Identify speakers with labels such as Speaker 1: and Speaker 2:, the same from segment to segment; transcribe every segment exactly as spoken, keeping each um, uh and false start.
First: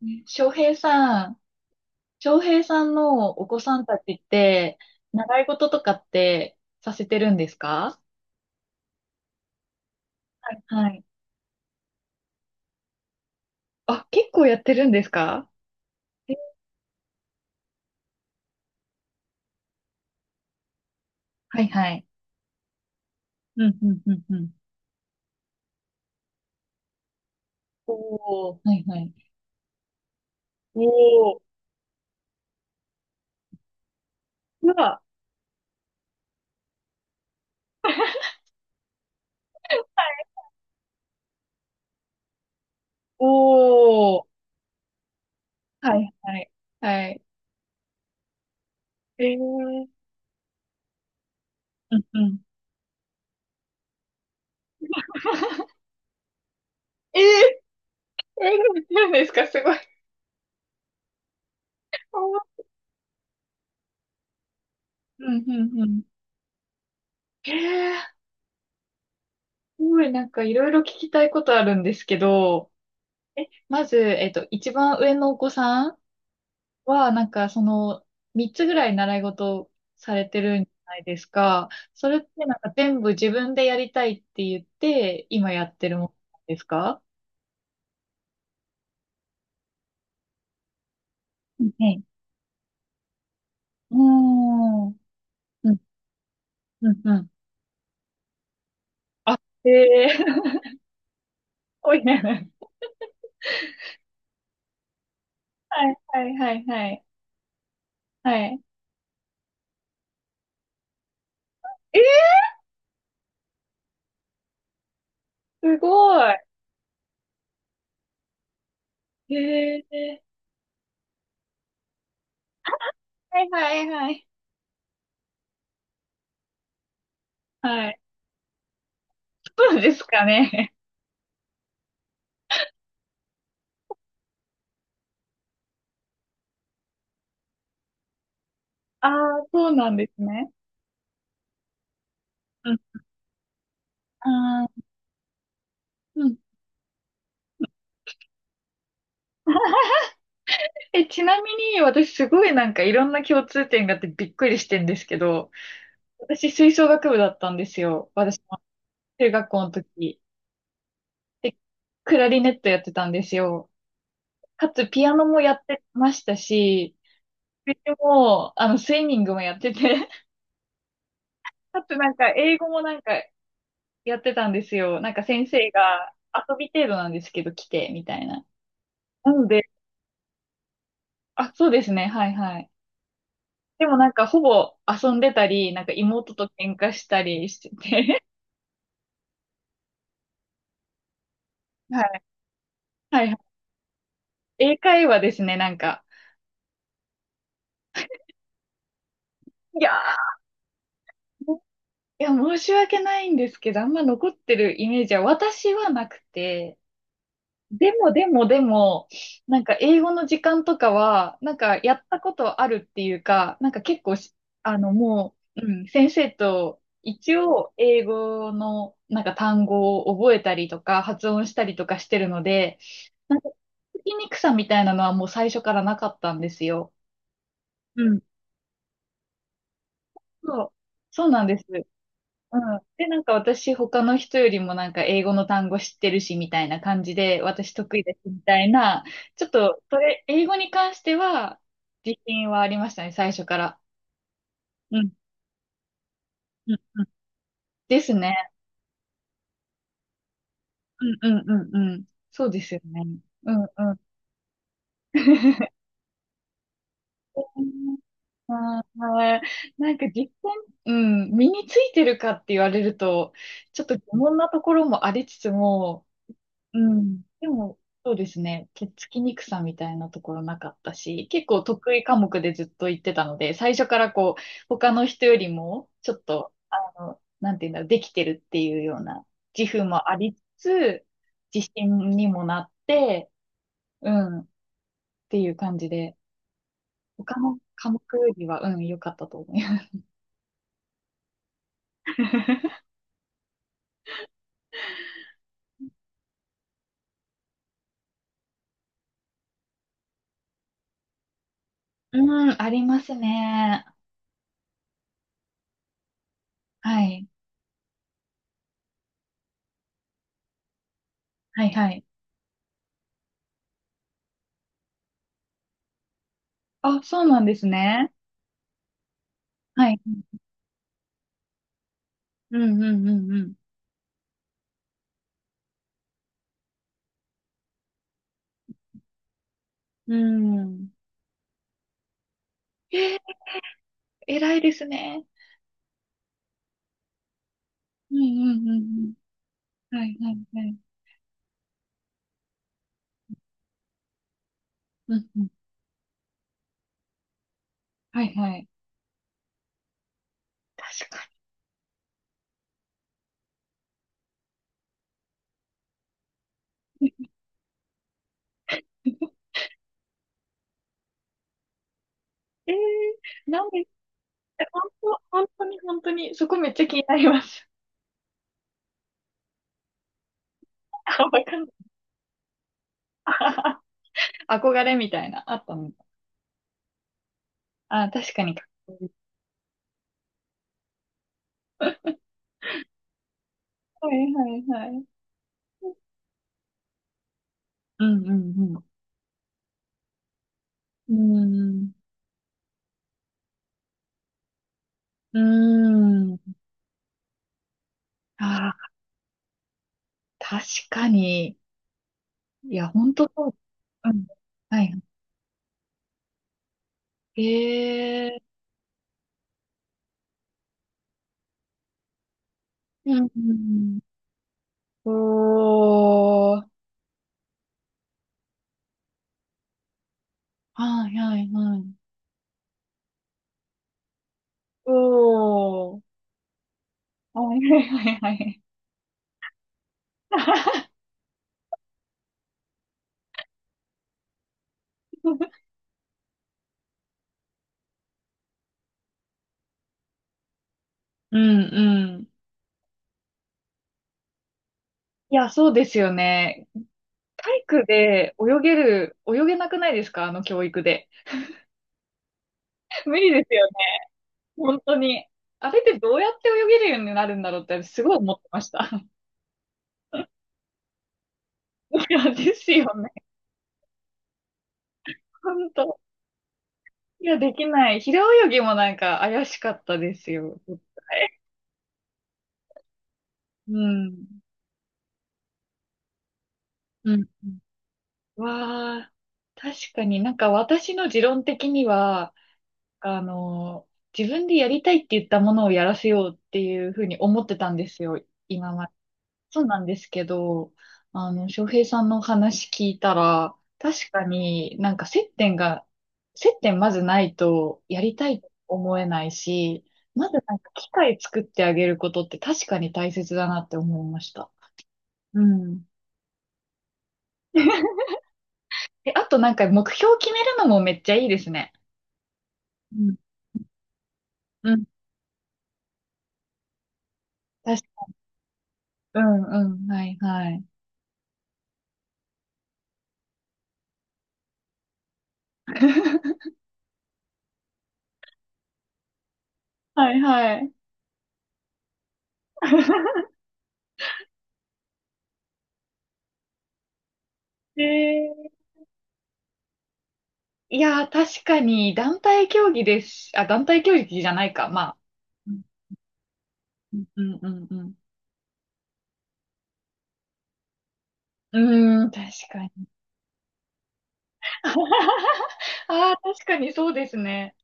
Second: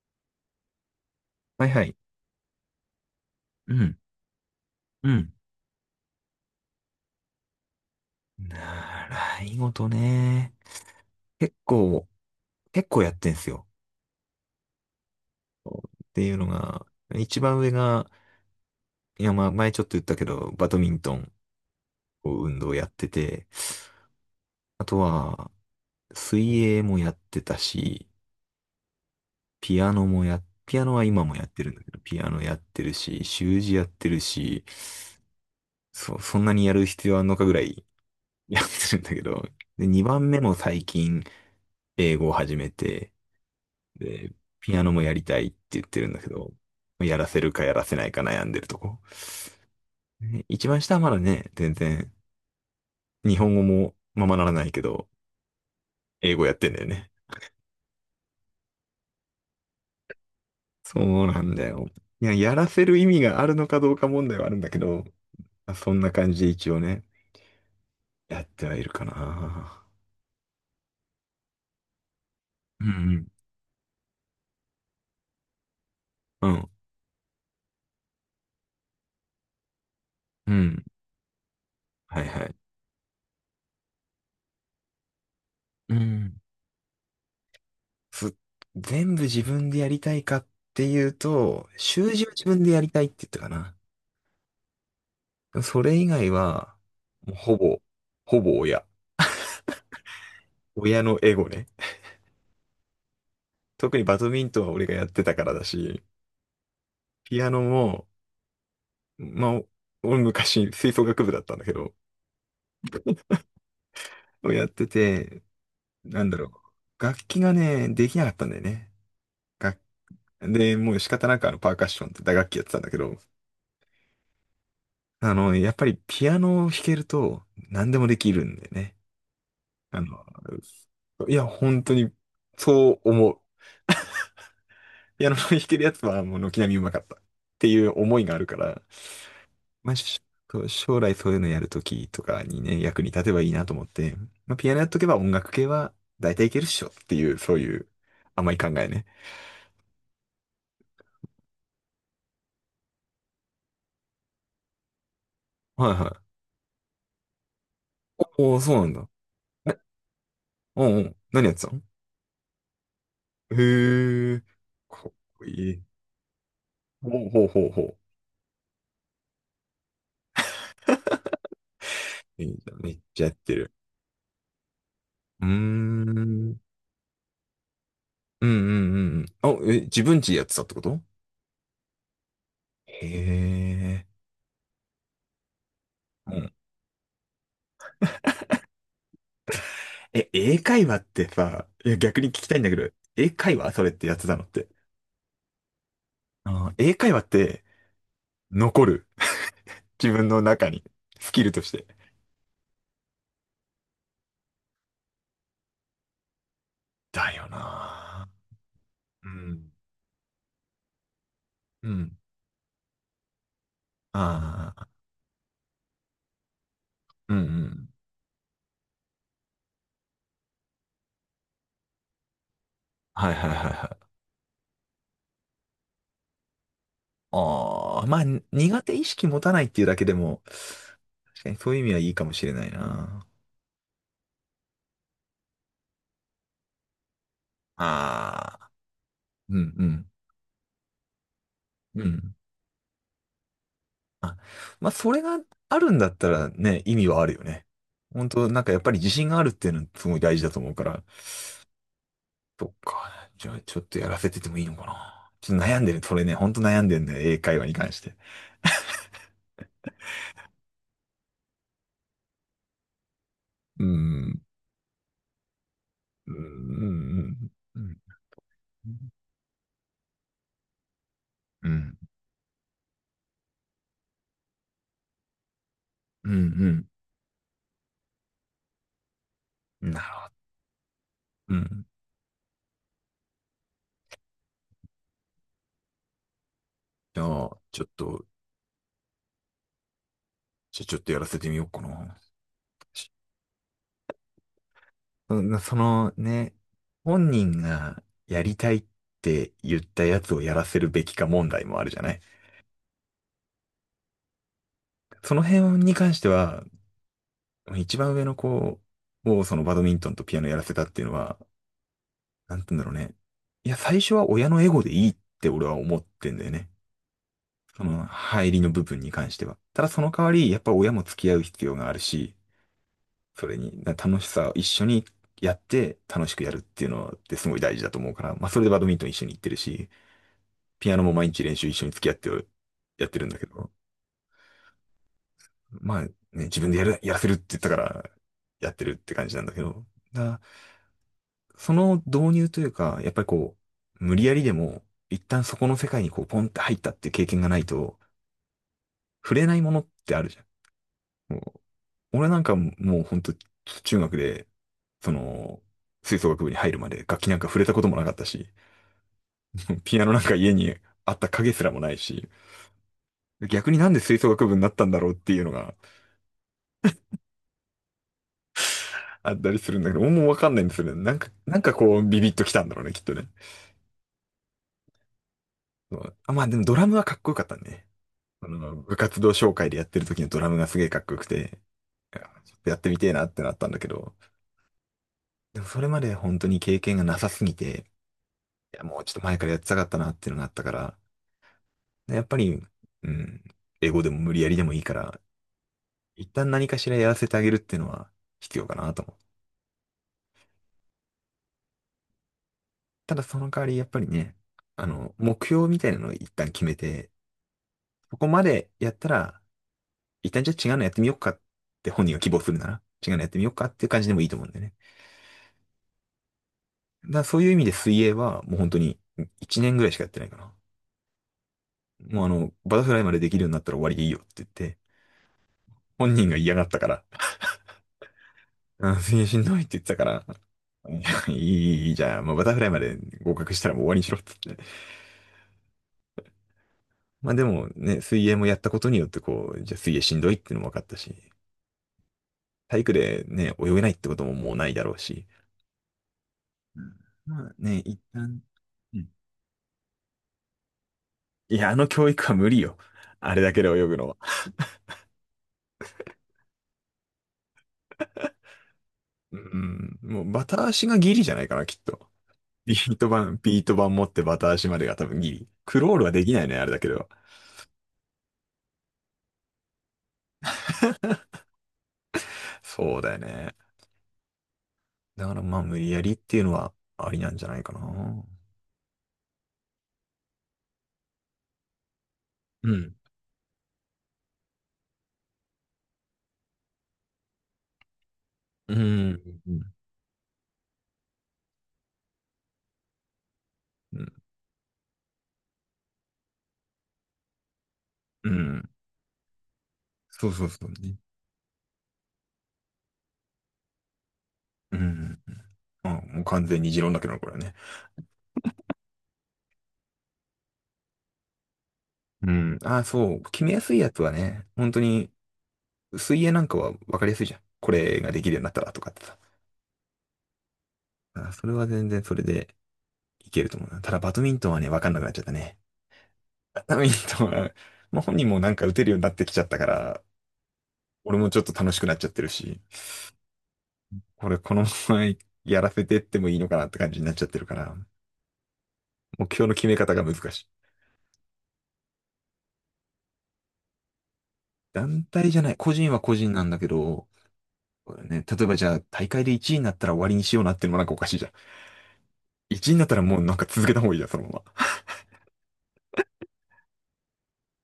Speaker 1: ね翔平さん、
Speaker 2: はいはい。
Speaker 1: 翔平さんのお子
Speaker 2: う
Speaker 1: さんた
Speaker 2: ん。
Speaker 1: ちって、
Speaker 2: うん。
Speaker 1: 習い事とかってさせてるんですか？
Speaker 2: 習い事
Speaker 1: は
Speaker 2: ね。
Speaker 1: いはい。
Speaker 2: 結構、結構やってんすよ。
Speaker 1: あ、結構やってるんですか？
Speaker 2: ってい
Speaker 1: え？
Speaker 2: うのが、一番上が、いや、まあ、前ちょっと言ったけど、バドミントン
Speaker 1: はいはい。
Speaker 2: を運動やってて、
Speaker 1: うんうんうんうん。
Speaker 2: あとは、水泳もやってたし、
Speaker 1: おお、はいはい。
Speaker 2: ピアノもや、ピ
Speaker 1: お
Speaker 2: アノは今も
Speaker 1: お、
Speaker 2: やってるんだけど、ピアノやってるし、習字やってるし、
Speaker 1: うわ。
Speaker 2: そ、そんなにやる必要あんのかぐらい やってるんだけど、で、にばんめも最近、英語を始めて、
Speaker 1: おお、
Speaker 2: で、ピアノもやりたいって言っ
Speaker 1: は
Speaker 2: てるん
Speaker 1: い
Speaker 2: だけ
Speaker 1: はい。
Speaker 2: ど、
Speaker 1: は
Speaker 2: や
Speaker 1: い。
Speaker 2: らせるかやらせないか悩んでるとこ。
Speaker 1: えー。
Speaker 2: ね一番下はまだね、全
Speaker 1: うん
Speaker 2: 然、
Speaker 1: うん。
Speaker 2: 日本語もままならないけど、英語やってんだよね。
Speaker 1: えー、えー、見てるんですか？すごい。
Speaker 2: そうなんだよ。
Speaker 1: お
Speaker 2: いや、
Speaker 1: ー。
Speaker 2: やらせる意味があるのかどうか問題はあるんだけど、
Speaker 1: うんうんう
Speaker 2: そん
Speaker 1: ん。
Speaker 2: な感じで一応ね、
Speaker 1: えー。
Speaker 2: やってはいるか
Speaker 1: す
Speaker 2: な。
Speaker 1: ごいなんかいろいろ聞きたいことあるんですけど、
Speaker 2: うん
Speaker 1: え、まず、えっと、一番上のお子さん
Speaker 2: うん。うん。
Speaker 1: は、なんか、その、三つぐらい習い事されて
Speaker 2: う
Speaker 1: るんじ
Speaker 2: ん。
Speaker 1: ゃないですか？それ
Speaker 2: は
Speaker 1: っ
Speaker 2: いは
Speaker 1: て
Speaker 2: い。
Speaker 1: なんか全部自分でやりたいって言って、今やって
Speaker 2: う
Speaker 1: るものな
Speaker 2: ん。
Speaker 1: んですか？
Speaker 2: す全部自分でやりたいかっていう
Speaker 1: う
Speaker 2: と、
Speaker 1: んはい。
Speaker 2: 習字は自分でやりたいって言ったかな。
Speaker 1: うーん。うん、
Speaker 2: それ以外は、
Speaker 1: うん、うん。
Speaker 2: もうほぼ、ほぼ親。
Speaker 1: あ、へえ。
Speaker 2: 親のエゴね。
Speaker 1: おいね。
Speaker 2: 特にバドミントンは俺がやってたからだ
Speaker 1: はい、
Speaker 2: し、
Speaker 1: はい、はい、はい。
Speaker 2: ピアノも、
Speaker 1: はい。
Speaker 2: まあ、俺昔吹奏楽部だったんだけど、
Speaker 1: え、
Speaker 2: やってて、
Speaker 1: すご
Speaker 2: なんだ
Speaker 1: い。
Speaker 2: ろう。楽器がね、できなかったんだよね。
Speaker 1: へ
Speaker 2: 楽
Speaker 1: え。
Speaker 2: で、もう仕方なくあのパーカッションって打楽器やってたんだけど、
Speaker 1: はい、はい、はい。
Speaker 2: あの、やっぱりピアノを弾けると
Speaker 1: は
Speaker 2: 何
Speaker 1: い。
Speaker 2: でもできるんだよね。
Speaker 1: そうで
Speaker 2: あ
Speaker 1: すか
Speaker 2: の、
Speaker 1: ね。
Speaker 2: いや、本当にそう思う。ピアノの弾けるやつはもう軒並みうまかったっていう思いがあるから、
Speaker 1: ああ、そうな
Speaker 2: ま
Speaker 1: ん
Speaker 2: あ、
Speaker 1: です
Speaker 2: し
Speaker 1: ね。
Speaker 2: と将来そういうのやるときとかに
Speaker 1: うん。
Speaker 2: ね、役に立てばいいなと思って、まあ、
Speaker 1: あ
Speaker 2: ピアノ
Speaker 1: あ。
Speaker 2: やっとけば音楽系は
Speaker 1: う
Speaker 2: 大
Speaker 1: ん。
Speaker 2: 体いけるっしょっていう、そういう甘い考えね。
Speaker 1: え、ちなみに私すごいなんかいろんな共通点があってびっくりしてんですけど、
Speaker 2: はいはい。
Speaker 1: 私吹奏楽部だったんですよ。私
Speaker 2: お
Speaker 1: も
Speaker 2: お、そうなんだ。
Speaker 1: 中学校の
Speaker 2: え、
Speaker 1: 時。
Speaker 2: うんうん。何やっ
Speaker 1: で、
Speaker 2: てたの？
Speaker 1: クラリネットやってたんですよ。
Speaker 2: へえ、
Speaker 1: かつピ
Speaker 2: かっ
Speaker 1: アノも
Speaker 2: こ
Speaker 1: やっ
Speaker 2: い
Speaker 1: て
Speaker 2: い。
Speaker 1: ましたし、
Speaker 2: ほうほうほう
Speaker 1: で
Speaker 2: ほ
Speaker 1: も、あの、スイミングもやってて、かつなんか
Speaker 2: う。いい
Speaker 1: 英語
Speaker 2: じゃ
Speaker 1: も
Speaker 2: ん。
Speaker 1: な
Speaker 2: めっ
Speaker 1: んか
Speaker 2: ちゃやってる。
Speaker 1: やってたんですよ。なんか
Speaker 2: うー
Speaker 1: 先生
Speaker 2: ん。う
Speaker 1: が遊
Speaker 2: ん
Speaker 1: び程度なんですけど来て、みたいな。
Speaker 2: うんうんうん。
Speaker 1: なの
Speaker 2: あ、
Speaker 1: で、
Speaker 2: え、自分ちやってたってこと？
Speaker 1: あ、そうですね、はいはい。
Speaker 2: へ
Speaker 1: でも
Speaker 2: え。
Speaker 1: なんかほぼ遊んでたり、なんか
Speaker 2: う
Speaker 1: 妹と
Speaker 2: ん
Speaker 1: 喧嘩したりしてて、
Speaker 2: え、英会話ってさ、いや逆 に聞きたいんだけど、
Speaker 1: はい
Speaker 2: 英
Speaker 1: は
Speaker 2: 会話それってやってたのっ
Speaker 1: い。
Speaker 2: て。
Speaker 1: 英会話ですね、なんか。
Speaker 2: あの英会話って残る。
Speaker 1: い や
Speaker 2: 自分の中に。スキル
Speaker 1: ー、い
Speaker 2: として。
Speaker 1: や、申し訳ないんですけど、あんま残ってるイメージは私はなくて、
Speaker 2: だよ
Speaker 1: でもで
Speaker 2: な
Speaker 1: もでも、
Speaker 2: ぁ。う
Speaker 1: なん
Speaker 2: ん。
Speaker 1: か英語の時間とかは、なんか
Speaker 2: う
Speaker 1: やっ
Speaker 2: ん。
Speaker 1: たことあるっていうか、なんか結構し、
Speaker 2: あ
Speaker 1: あ
Speaker 2: あ、
Speaker 1: のもう、うん、先生と
Speaker 2: う
Speaker 1: 一
Speaker 2: んう
Speaker 1: 応
Speaker 2: ん。
Speaker 1: 英語のなんか単語を覚えたりとか発音したりとかしてるので、
Speaker 2: はい
Speaker 1: なん
Speaker 2: は
Speaker 1: か
Speaker 2: いはいは
Speaker 1: 聞
Speaker 2: い。
Speaker 1: きにくさみたいなのはもう最初からなかったんですよ。
Speaker 2: あ
Speaker 1: う
Speaker 2: あ、
Speaker 1: ん。
Speaker 2: まあ、苦手意識持たないっていうだけでも、
Speaker 1: そう、そうな
Speaker 2: 確
Speaker 1: ん
Speaker 2: かに
Speaker 1: です。
Speaker 2: そう
Speaker 1: う
Speaker 2: いう
Speaker 1: ん。
Speaker 2: 意味はいいかもしれない
Speaker 1: で、なん
Speaker 2: な。
Speaker 1: か私、他の人よりもなんか英語の単語知ってるし、みたいな感じで、私得意ですみ
Speaker 2: あ
Speaker 1: たい
Speaker 2: あ、
Speaker 1: な、ちょっ
Speaker 2: うん
Speaker 1: と、
Speaker 2: う
Speaker 1: そ
Speaker 2: ん。
Speaker 1: れ、英語に関しては、
Speaker 2: う
Speaker 1: 自
Speaker 2: ん。
Speaker 1: 信はありましたね、最初から。
Speaker 2: あまあ、
Speaker 1: うん、
Speaker 2: それがあるんだったら
Speaker 1: うん、
Speaker 2: ね、意
Speaker 1: うん。
Speaker 2: 味はあるよね。
Speaker 1: です
Speaker 2: 本当
Speaker 1: ね。
Speaker 2: なんかやっぱり自信があるっていうのすごい大事だと思うから。
Speaker 1: うん、うん、うん、うん。そうで
Speaker 2: そっ
Speaker 1: すよね。
Speaker 2: か。じ
Speaker 1: う
Speaker 2: ゃあ
Speaker 1: ん、
Speaker 2: ちょっ
Speaker 1: う
Speaker 2: と
Speaker 1: ん。
Speaker 2: やらせててもいいのかな。ちょっと 悩んでる。それね、本当悩んでるんだよ。英会話に関して。
Speaker 1: まあ、なんか実践、うん、身についてるかって言われると、ちょ
Speaker 2: う
Speaker 1: っと疑問
Speaker 2: ん。
Speaker 1: なところもありつつも、
Speaker 2: うん。
Speaker 1: う
Speaker 2: う
Speaker 1: ん。
Speaker 2: ん。
Speaker 1: でも、
Speaker 2: うん。
Speaker 1: そうですね。手つきにくさみたいなところなかったし、結構
Speaker 2: う
Speaker 1: 得
Speaker 2: ん。
Speaker 1: 意科目でずっと行ってたので、最初からこう、他の人よりも、ちょっ
Speaker 2: う
Speaker 1: と、あ
Speaker 2: ん
Speaker 1: の、なんていうんだろう、できてるっていうような自負
Speaker 2: うんなる
Speaker 1: もあ
Speaker 2: ほ
Speaker 1: りつつ、
Speaker 2: ど。う
Speaker 1: 自
Speaker 2: ん。
Speaker 1: 信にもなって、うん、っていう感じで、
Speaker 2: じゃ
Speaker 1: 他の
Speaker 2: あ、ちょっ
Speaker 1: 科目
Speaker 2: と、
Speaker 1: よりは、うん、良かったと思います。
Speaker 2: じゃあちょっとやらせてみようかな。うんそのね、本人がやりたいって言ったやつをやらせるべきか問題もあるじゃない。
Speaker 1: うん、ありますね。
Speaker 2: その辺に関しては、
Speaker 1: はい。
Speaker 2: 一番上の子をそのバドミントンとピアノやらせたっていうのは、
Speaker 1: はい、はい。
Speaker 2: なんて言うんだろうね。いや、最初は親のエゴでいいって俺は思ってんだよね。
Speaker 1: あ、そうなんです
Speaker 2: その
Speaker 1: ね。
Speaker 2: 入りの部分に関しては。ただ
Speaker 1: はい。
Speaker 2: その代わり、やっぱ親も付き合う必要があるし、
Speaker 1: うん、うん、う
Speaker 2: そ
Speaker 1: ん、
Speaker 2: れにだ楽しさを一緒にやって楽しくやるっていうのってすごい大事だと思うから、まあそれでバドミントン一緒に行ってるし、
Speaker 1: うん。うん。
Speaker 2: ピアノも毎日練習一緒に付き合ってる、やっ
Speaker 1: え
Speaker 2: てるん
Speaker 1: ー、
Speaker 2: だけど、
Speaker 1: 偉いですね。
Speaker 2: まあね、自分でやる、やらせるって言ったから
Speaker 1: うんうん
Speaker 2: やっ
Speaker 1: う
Speaker 2: てるっ
Speaker 1: ん
Speaker 2: て感じなんだけど、
Speaker 1: うん。はい
Speaker 2: だ
Speaker 1: はい
Speaker 2: から
Speaker 1: はい。
Speaker 2: その導入というか、やっぱりこう、無理やりでも、
Speaker 1: う
Speaker 2: 一
Speaker 1: んう
Speaker 2: 旦
Speaker 1: ん。
Speaker 2: そこの世界にこう、ポンって入ったっていう経験がないと、
Speaker 1: はいはい。
Speaker 2: 触れないものってあるじゃ
Speaker 1: 確か
Speaker 2: ん。もう、俺なんかもうほんと、中学で、その、吹奏楽部に入るまで楽
Speaker 1: に。
Speaker 2: 器なんか触れたこともなかったし、ピアノなんか家にあった影すらもないし、
Speaker 1: えー、なん
Speaker 2: 逆
Speaker 1: で。
Speaker 2: にな
Speaker 1: え、
Speaker 2: んで吹奏楽部になっ
Speaker 1: 本
Speaker 2: たんだろうっ
Speaker 1: 当、
Speaker 2: ていう
Speaker 1: 本
Speaker 2: の
Speaker 1: 当
Speaker 2: が
Speaker 1: に本当に、そこめっちゃ気になります。
Speaker 2: あったりするんだけど、もうわかんないんですよね。な ん
Speaker 1: あ、
Speaker 2: か、
Speaker 1: わか
Speaker 2: な
Speaker 1: ん
Speaker 2: ん
Speaker 1: な
Speaker 2: かこう、ビビッときたんだろうね、きっと
Speaker 1: い。
Speaker 2: ね。
Speaker 1: 憧れみたいな、あったの
Speaker 2: そ
Speaker 1: か。
Speaker 2: うあ、まあでもドラムはかっこよかったね。
Speaker 1: あ、確か
Speaker 2: あ
Speaker 1: にかっ
Speaker 2: の、部
Speaker 1: こいい。
Speaker 2: 活動紹介でやってる時のドラムがすげえかっこよくて、いやちょっとやってみてえなってなったんだけ
Speaker 1: は
Speaker 2: ど、
Speaker 1: いはいはい。
Speaker 2: でもそれまで本当に経験がなさすぎて、
Speaker 1: うんう
Speaker 2: いや、
Speaker 1: ん
Speaker 2: もうちょっと前からやってたかったなっていうのがあったから、
Speaker 1: うん。
Speaker 2: でやっぱり、うん、英語でも無理やりでもいいから、
Speaker 1: うー
Speaker 2: 一
Speaker 1: ん。う
Speaker 2: 旦
Speaker 1: ーん。
Speaker 2: 何かしらやらせてあげるっていうのは必要か
Speaker 1: あ
Speaker 2: なと思う。
Speaker 1: ー確かに。いや、本
Speaker 2: ただ
Speaker 1: 当
Speaker 2: そ
Speaker 1: そ
Speaker 2: の
Speaker 1: う。
Speaker 2: 代わりやっぱり
Speaker 1: うん。
Speaker 2: ね、
Speaker 1: は
Speaker 2: あ
Speaker 1: い。
Speaker 2: の、目標みたいなのを一旦決めて、ここ
Speaker 1: え
Speaker 2: ま
Speaker 1: え
Speaker 2: でやったら、一旦じゃあ違うのやってみようかって本人が希望するなら、違
Speaker 1: ー。う
Speaker 2: うのや
Speaker 1: ん、
Speaker 2: ってみよ
Speaker 1: う
Speaker 2: うかっていう
Speaker 1: ん
Speaker 2: 感じでもいいと思うんだよね。
Speaker 1: うん。おー。
Speaker 2: だそういう意味で水泳はもう本当にいちねんぐらいしかやってないかな。
Speaker 1: はいはいはい。
Speaker 2: もうあの、バタフライまでできるようになったら終わりでいいよって言って、
Speaker 1: おー。
Speaker 2: 本人が嫌がったから、
Speaker 1: はいはいはいはい。
Speaker 2: うん、水泳しんどいって言ってたから、いやいい、いいじゃあ、もうバタフライまで合格したらもう終わりにしろって言って。まあでもね、水泳もやったことによってこう、じゃあ水泳しんどいっていうのも分かったし、
Speaker 1: うんうん。
Speaker 2: 体育でね、泳げないってことももうないだろうし。
Speaker 1: いや、そうですよね。
Speaker 2: うんまあ
Speaker 1: 体
Speaker 2: ね、
Speaker 1: 育
Speaker 2: 一
Speaker 1: で
Speaker 2: 旦、
Speaker 1: 泳げ
Speaker 2: うん
Speaker 1: る、泳げなくないですか、あの教育で。
Speaker 2: いや、あの教育は無理よ。
Speaker 1: 無理
Speaker 2: あれ
Speaker 1: で
Speaker 2: だ
Speaker 1: す
Speaker 2: け
Speaker 1: よ
Speaker 2: で
Speaker 1: ね。
Speaker 2: 泳ぐのは。
Speaker 1: 本当に。あれってどうやって泳げるようになるんだろうってすごい思ってました。
Speaker 2: うん、もうバタ足がギリじゃないかな、きっと。
Speaker 1: いや、です
Speaker 2: ビ
Speaker 1: よ
Speaker 2: ート
Speaker 1: ね。
Speaker 2: 板、ビート板持ってバタ足までが多分ギリ。
Speaker 1: 本
Speaker 2: クロー
Speaker 1: 当。
Speaker 2: ルはできないね、あれだけど。
Speaker 1: いや、できない。平泳ぎもなんか怪しかったですよ。絶対。
Speaker 2: そうだよね。
Speaker 1: うん。
Speaker 2: だからまあ無理やりっていうのはあ
Speaker 1: う
Speaker 2: り
Speaker 1: ん。
Speaker 2: なんじゃないかな。
Speaker 1: わあ、確かになんか私の持論的には、
Speaker 2: うん。
Speaker 1: あの、自分でやりたいって言ったものをやらせようっていうふうに思ってたんですよ、
Speaker 2: う
Speaker 1: 今まで。
Speaker 2: ん。
Speaker 1: そう
Speaker 2: う
Speaker 1: なんですけど、あの、翔平さんのお話聞いたら、確か
Speaker 2: ん。
Speaker 1: になんか接点が、接点まずないとやり
Speaker 2: う
Speaker 1: たいと
Speaker 2: ん。
Speaker 1: 思えないし、
Speaker 2: そ
Speaker 1: ま
Speaker 2: う
Speaker 1: ず
Speaker 2: そう
Speaker 1: なん
Speaker 2: そ
Speaker 1: か
Speaker 2: う
Speaker 1: 機
Speaker 2: ね。
Speaker 1: 会作ってあげることって確かに大切だなって思いました。
Speaker 2: うん。
Speaker 1: うん。
Speaker 2: あ、もう完全に持論だけどな、これはね。
Speaker 1: え、あとなんか目標決めるのもめっちゃいいですね。
Speaker 2: うん。あ、
Speaker 1: うん、
Speaker 2: そう。決めやすいやつはね、本
Speaker 1: う
Speaker 2: 当
Speaker 1: ん、
Speaker 2: に水泳なんかは分かりやすいじゃん。こ
Speaker 1: 確
Speaker 2: れ
Speaker 1: か、
Speaker 2: ができるようになったらとかってさ。
Speaker 1: うん、うん、はい、はい。
Speaker 2: あ、それは全然それでいけると思うな。ただバドミントンはね、分かんなくなっちゃったね。ダミントンは、まあ、本人もなんか打てるようになってきちゃったから、
Speaker 1: はい、はい。
Speaker 2: 俺もちょっと楽しくなっちゃってるし、これこのままやらせてってもいいのかなって感じになっちゃってるから、
Speaker 1: えー、
Speaker 2: 目標の決め方が難しい。
Speaker 1: いやー、確かに、団体競技です。あ、団体競技じゃないか、まあ。
Speaker 2: 団体じゃ
Speaker 1: う
Speaker 2: ない、
Speaker 1: ん、
Speaker 2: 個人は個人なんだけ
Speaker 1: うん、
Speaker 2: ど、
Speaker 1: うん、うん。
Speaker 2: これね、例えばじゃあ大会でいちいになったら終わりにしような？ってのもなんかおかしいじゃん。
Speaker 1: うん、うーん、確か
Speaker 2: いちいにな
Speaker 1: に。
Speaker 2: ったらもうなんか続けた方がいいじゃん、そのま
Speaker 1: ああ、確かにそうですね。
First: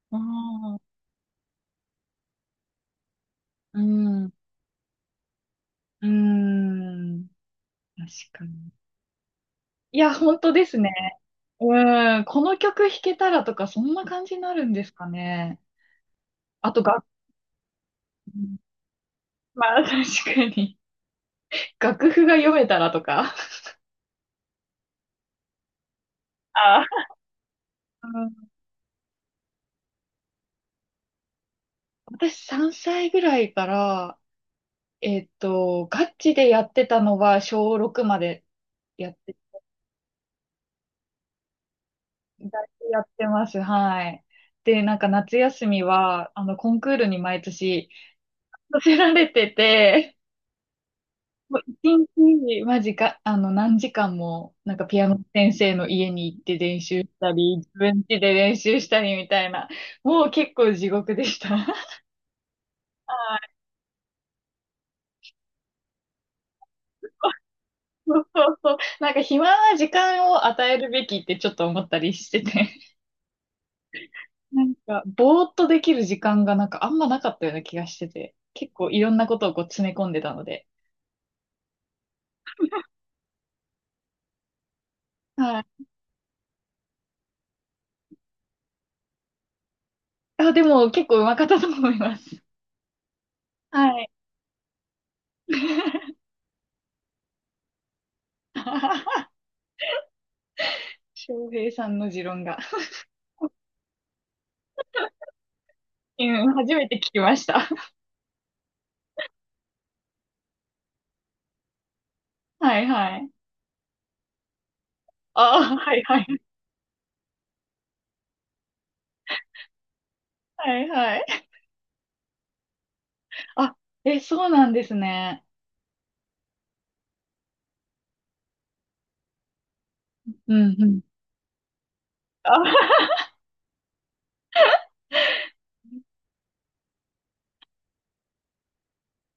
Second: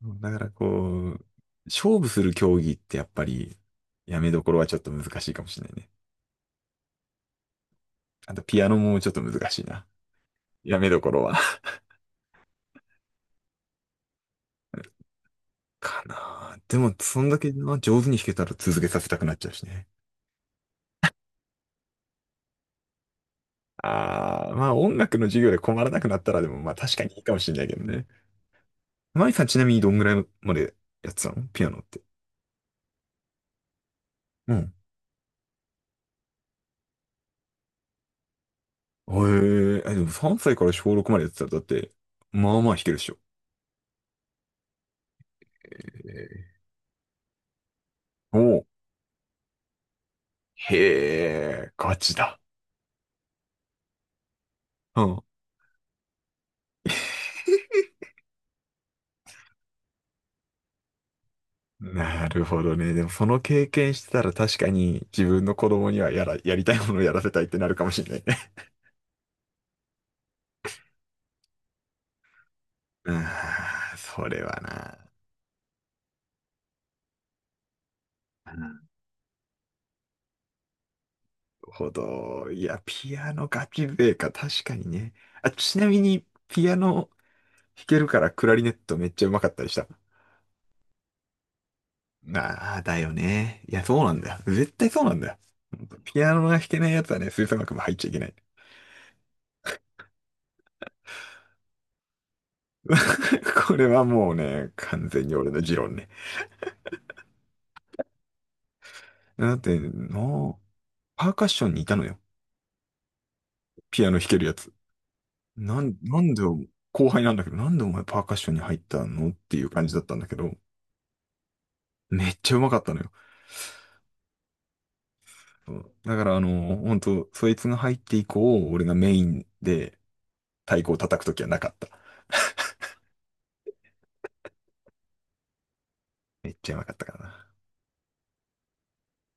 Speaker 2: ま。
Speaker 1: あ
Speaker 2: だからこ
Speaker 1: あ。
Speaker 2: う、勝負する競技ってやっぱり、
Speaker 1: う
Speaker 2: やめ
Speaker 1: ん、
Speaker 2: どころはちょっと難しいかもしれないね。
Speaker 1: うん、確
Speaker 2: あと
Speaker 1: か
Speaker 2: ピア
Speaker 1: に。
Speaker 2: ノもちょっと難しいな。
Speaker 1: いや、本当です
Speaker 2: やめ
Speaker 1: ね。
Speaker 2: どころは。
Speaker 1: うん、この曲弾けたらとか、そんな感じになるんですかね。
Speaker 2: かな
Speaker 1: あ
Speaker 2: で
Speaker 1: と
Speaker 2: も、
Speaker 1: が。
Speaker 2: そんだけな上手に弾け
Speaker 1: う
Speaker 2: たら
Speaker 1: ん
Speaker 2: 続けさせたくなっちゃうし
Speaker 1: まあ、
Speaker 2: ね。
Speaker 1: 確かに。楽譜が読めたらとか。
Speaker 2: ああ、まあ音楽の授業で困らなくなったらでも、まあ確
Speaker 1: あ、
Speaker 2: かにいいかもしれないけどね。
Speaker 1: うん。
Speaker 2: マイさんちなみにどんぐらいまでやってたのピアノって。
Speaker 1: 私さんさいぐらいから、
Speaker 2: うん。
Speaker 1: えっと、ガチでやってたのは小ろくまでや
Speaker 2: へ
Speaker 1: って、
Speaker 2: え、えでもさんさいから小ろくまでやってたらだって、ま
Speaker 1: だい
Speaker 2: あまあ弾
Speaker 1: ぶ
Speaker 2: けるっ
Speaker 1: やっ
Speaker 2: しょ。
Speaker 1: てます。はい。で、なんか夏休
Speaker 2: え
Speaker 1: みは、あの、
Speaker 2: ー
Speaker 1: コンクールに毎年
Speaker 2: おう。
Speaker 1: させられてて、
Speaker 2: へ
Speaker 1: もう
Speaker 2: え、ガ
Speaker 1: 一
Speaker 2: チだ。
Speaker 1: 日、マジか、あの、何時間も、なんかピ
Speaker 2: う
Speaker 1: アノ
Speaker 2: ん。
Speaker 1: 先生の家に行って練習したり、自分家で練習したりみたいな、もう結構地獄でした。
Speaker 2: なるほどね。でもその経験してたら確かに自分の子供にはやら、やりたいものをやらせたいってなるかもしれな
Speaker 1: そ
Speaker 2: い
Speaker 1: う
Speaker 2: ね。
Speaker 1: そうそう。なんか暇な時間を与えるべきってちょっと思ったりしてて。
Speaker 2: うん、それは
Speaker 1: なん
Speaker 2: な。
Speaker 1: か、ぼーっとできる時間がなんかあんまなかったような気がしてて。結構いろんなことをこう詰め込んでたので。
Speaker 2: ほど。いや、ピアノ楽器笛か、確かにね。あ、
Speaker 1: は
Speaker 2: ち
Speaker 1: い。
Speaker 2: なみに、ピアノ弾けるからクラリネットめっちゃうまかったりした？
Speaker 1: あ、でも結構うまかったと思います。
Speaker 2: ああ、だよね。いや、
Speaker 1: は
Speaker 2: そう
Speaker 1: い。
Speaker 2: なんだよ。絶対そうなんだよ。ほんとピアノが弾けないやつはね、吹奏楽も入っちゃいけない。
Speaker 1: 翔平さんの持論が。
Speaker 2: これはもうね、完全に俺の持論ね。
Speaker 1: うん、初めて聞きました。
Speaker 2: だって、なパーカッションにいたのよ。
Speaker 1: はいはい。
Speaker 2: ピアノ弾けるやつ。
Speaker 1: ああ、
Speaker 2: な
Speaker 1: は
Speaker 2: ん、
Speaker 1: いは
Speaker 2: な
Speaker 1: い。
Speaker 2: んで、後輩なんだけど、なんでお前パーカッションに入ったのっていう感じだったんだけど、
Speaker 1: はいはい。
Speaker 2: めっちゃうまかったのよ。
Speaker 1: あ、え、そうなんですね。
Speaker 2: そうだからあの、本当そいつが入って以降、俺がメインで
Speaker 1: うん
Speaker 2: 太
Speaker 1: う
Speaker 2: 鼓を
Speaker 1: ん。
Speaker 2: 叩くときはなかった。
Speaker 1: あ
Speaker 2: めっちゃうまかったからな。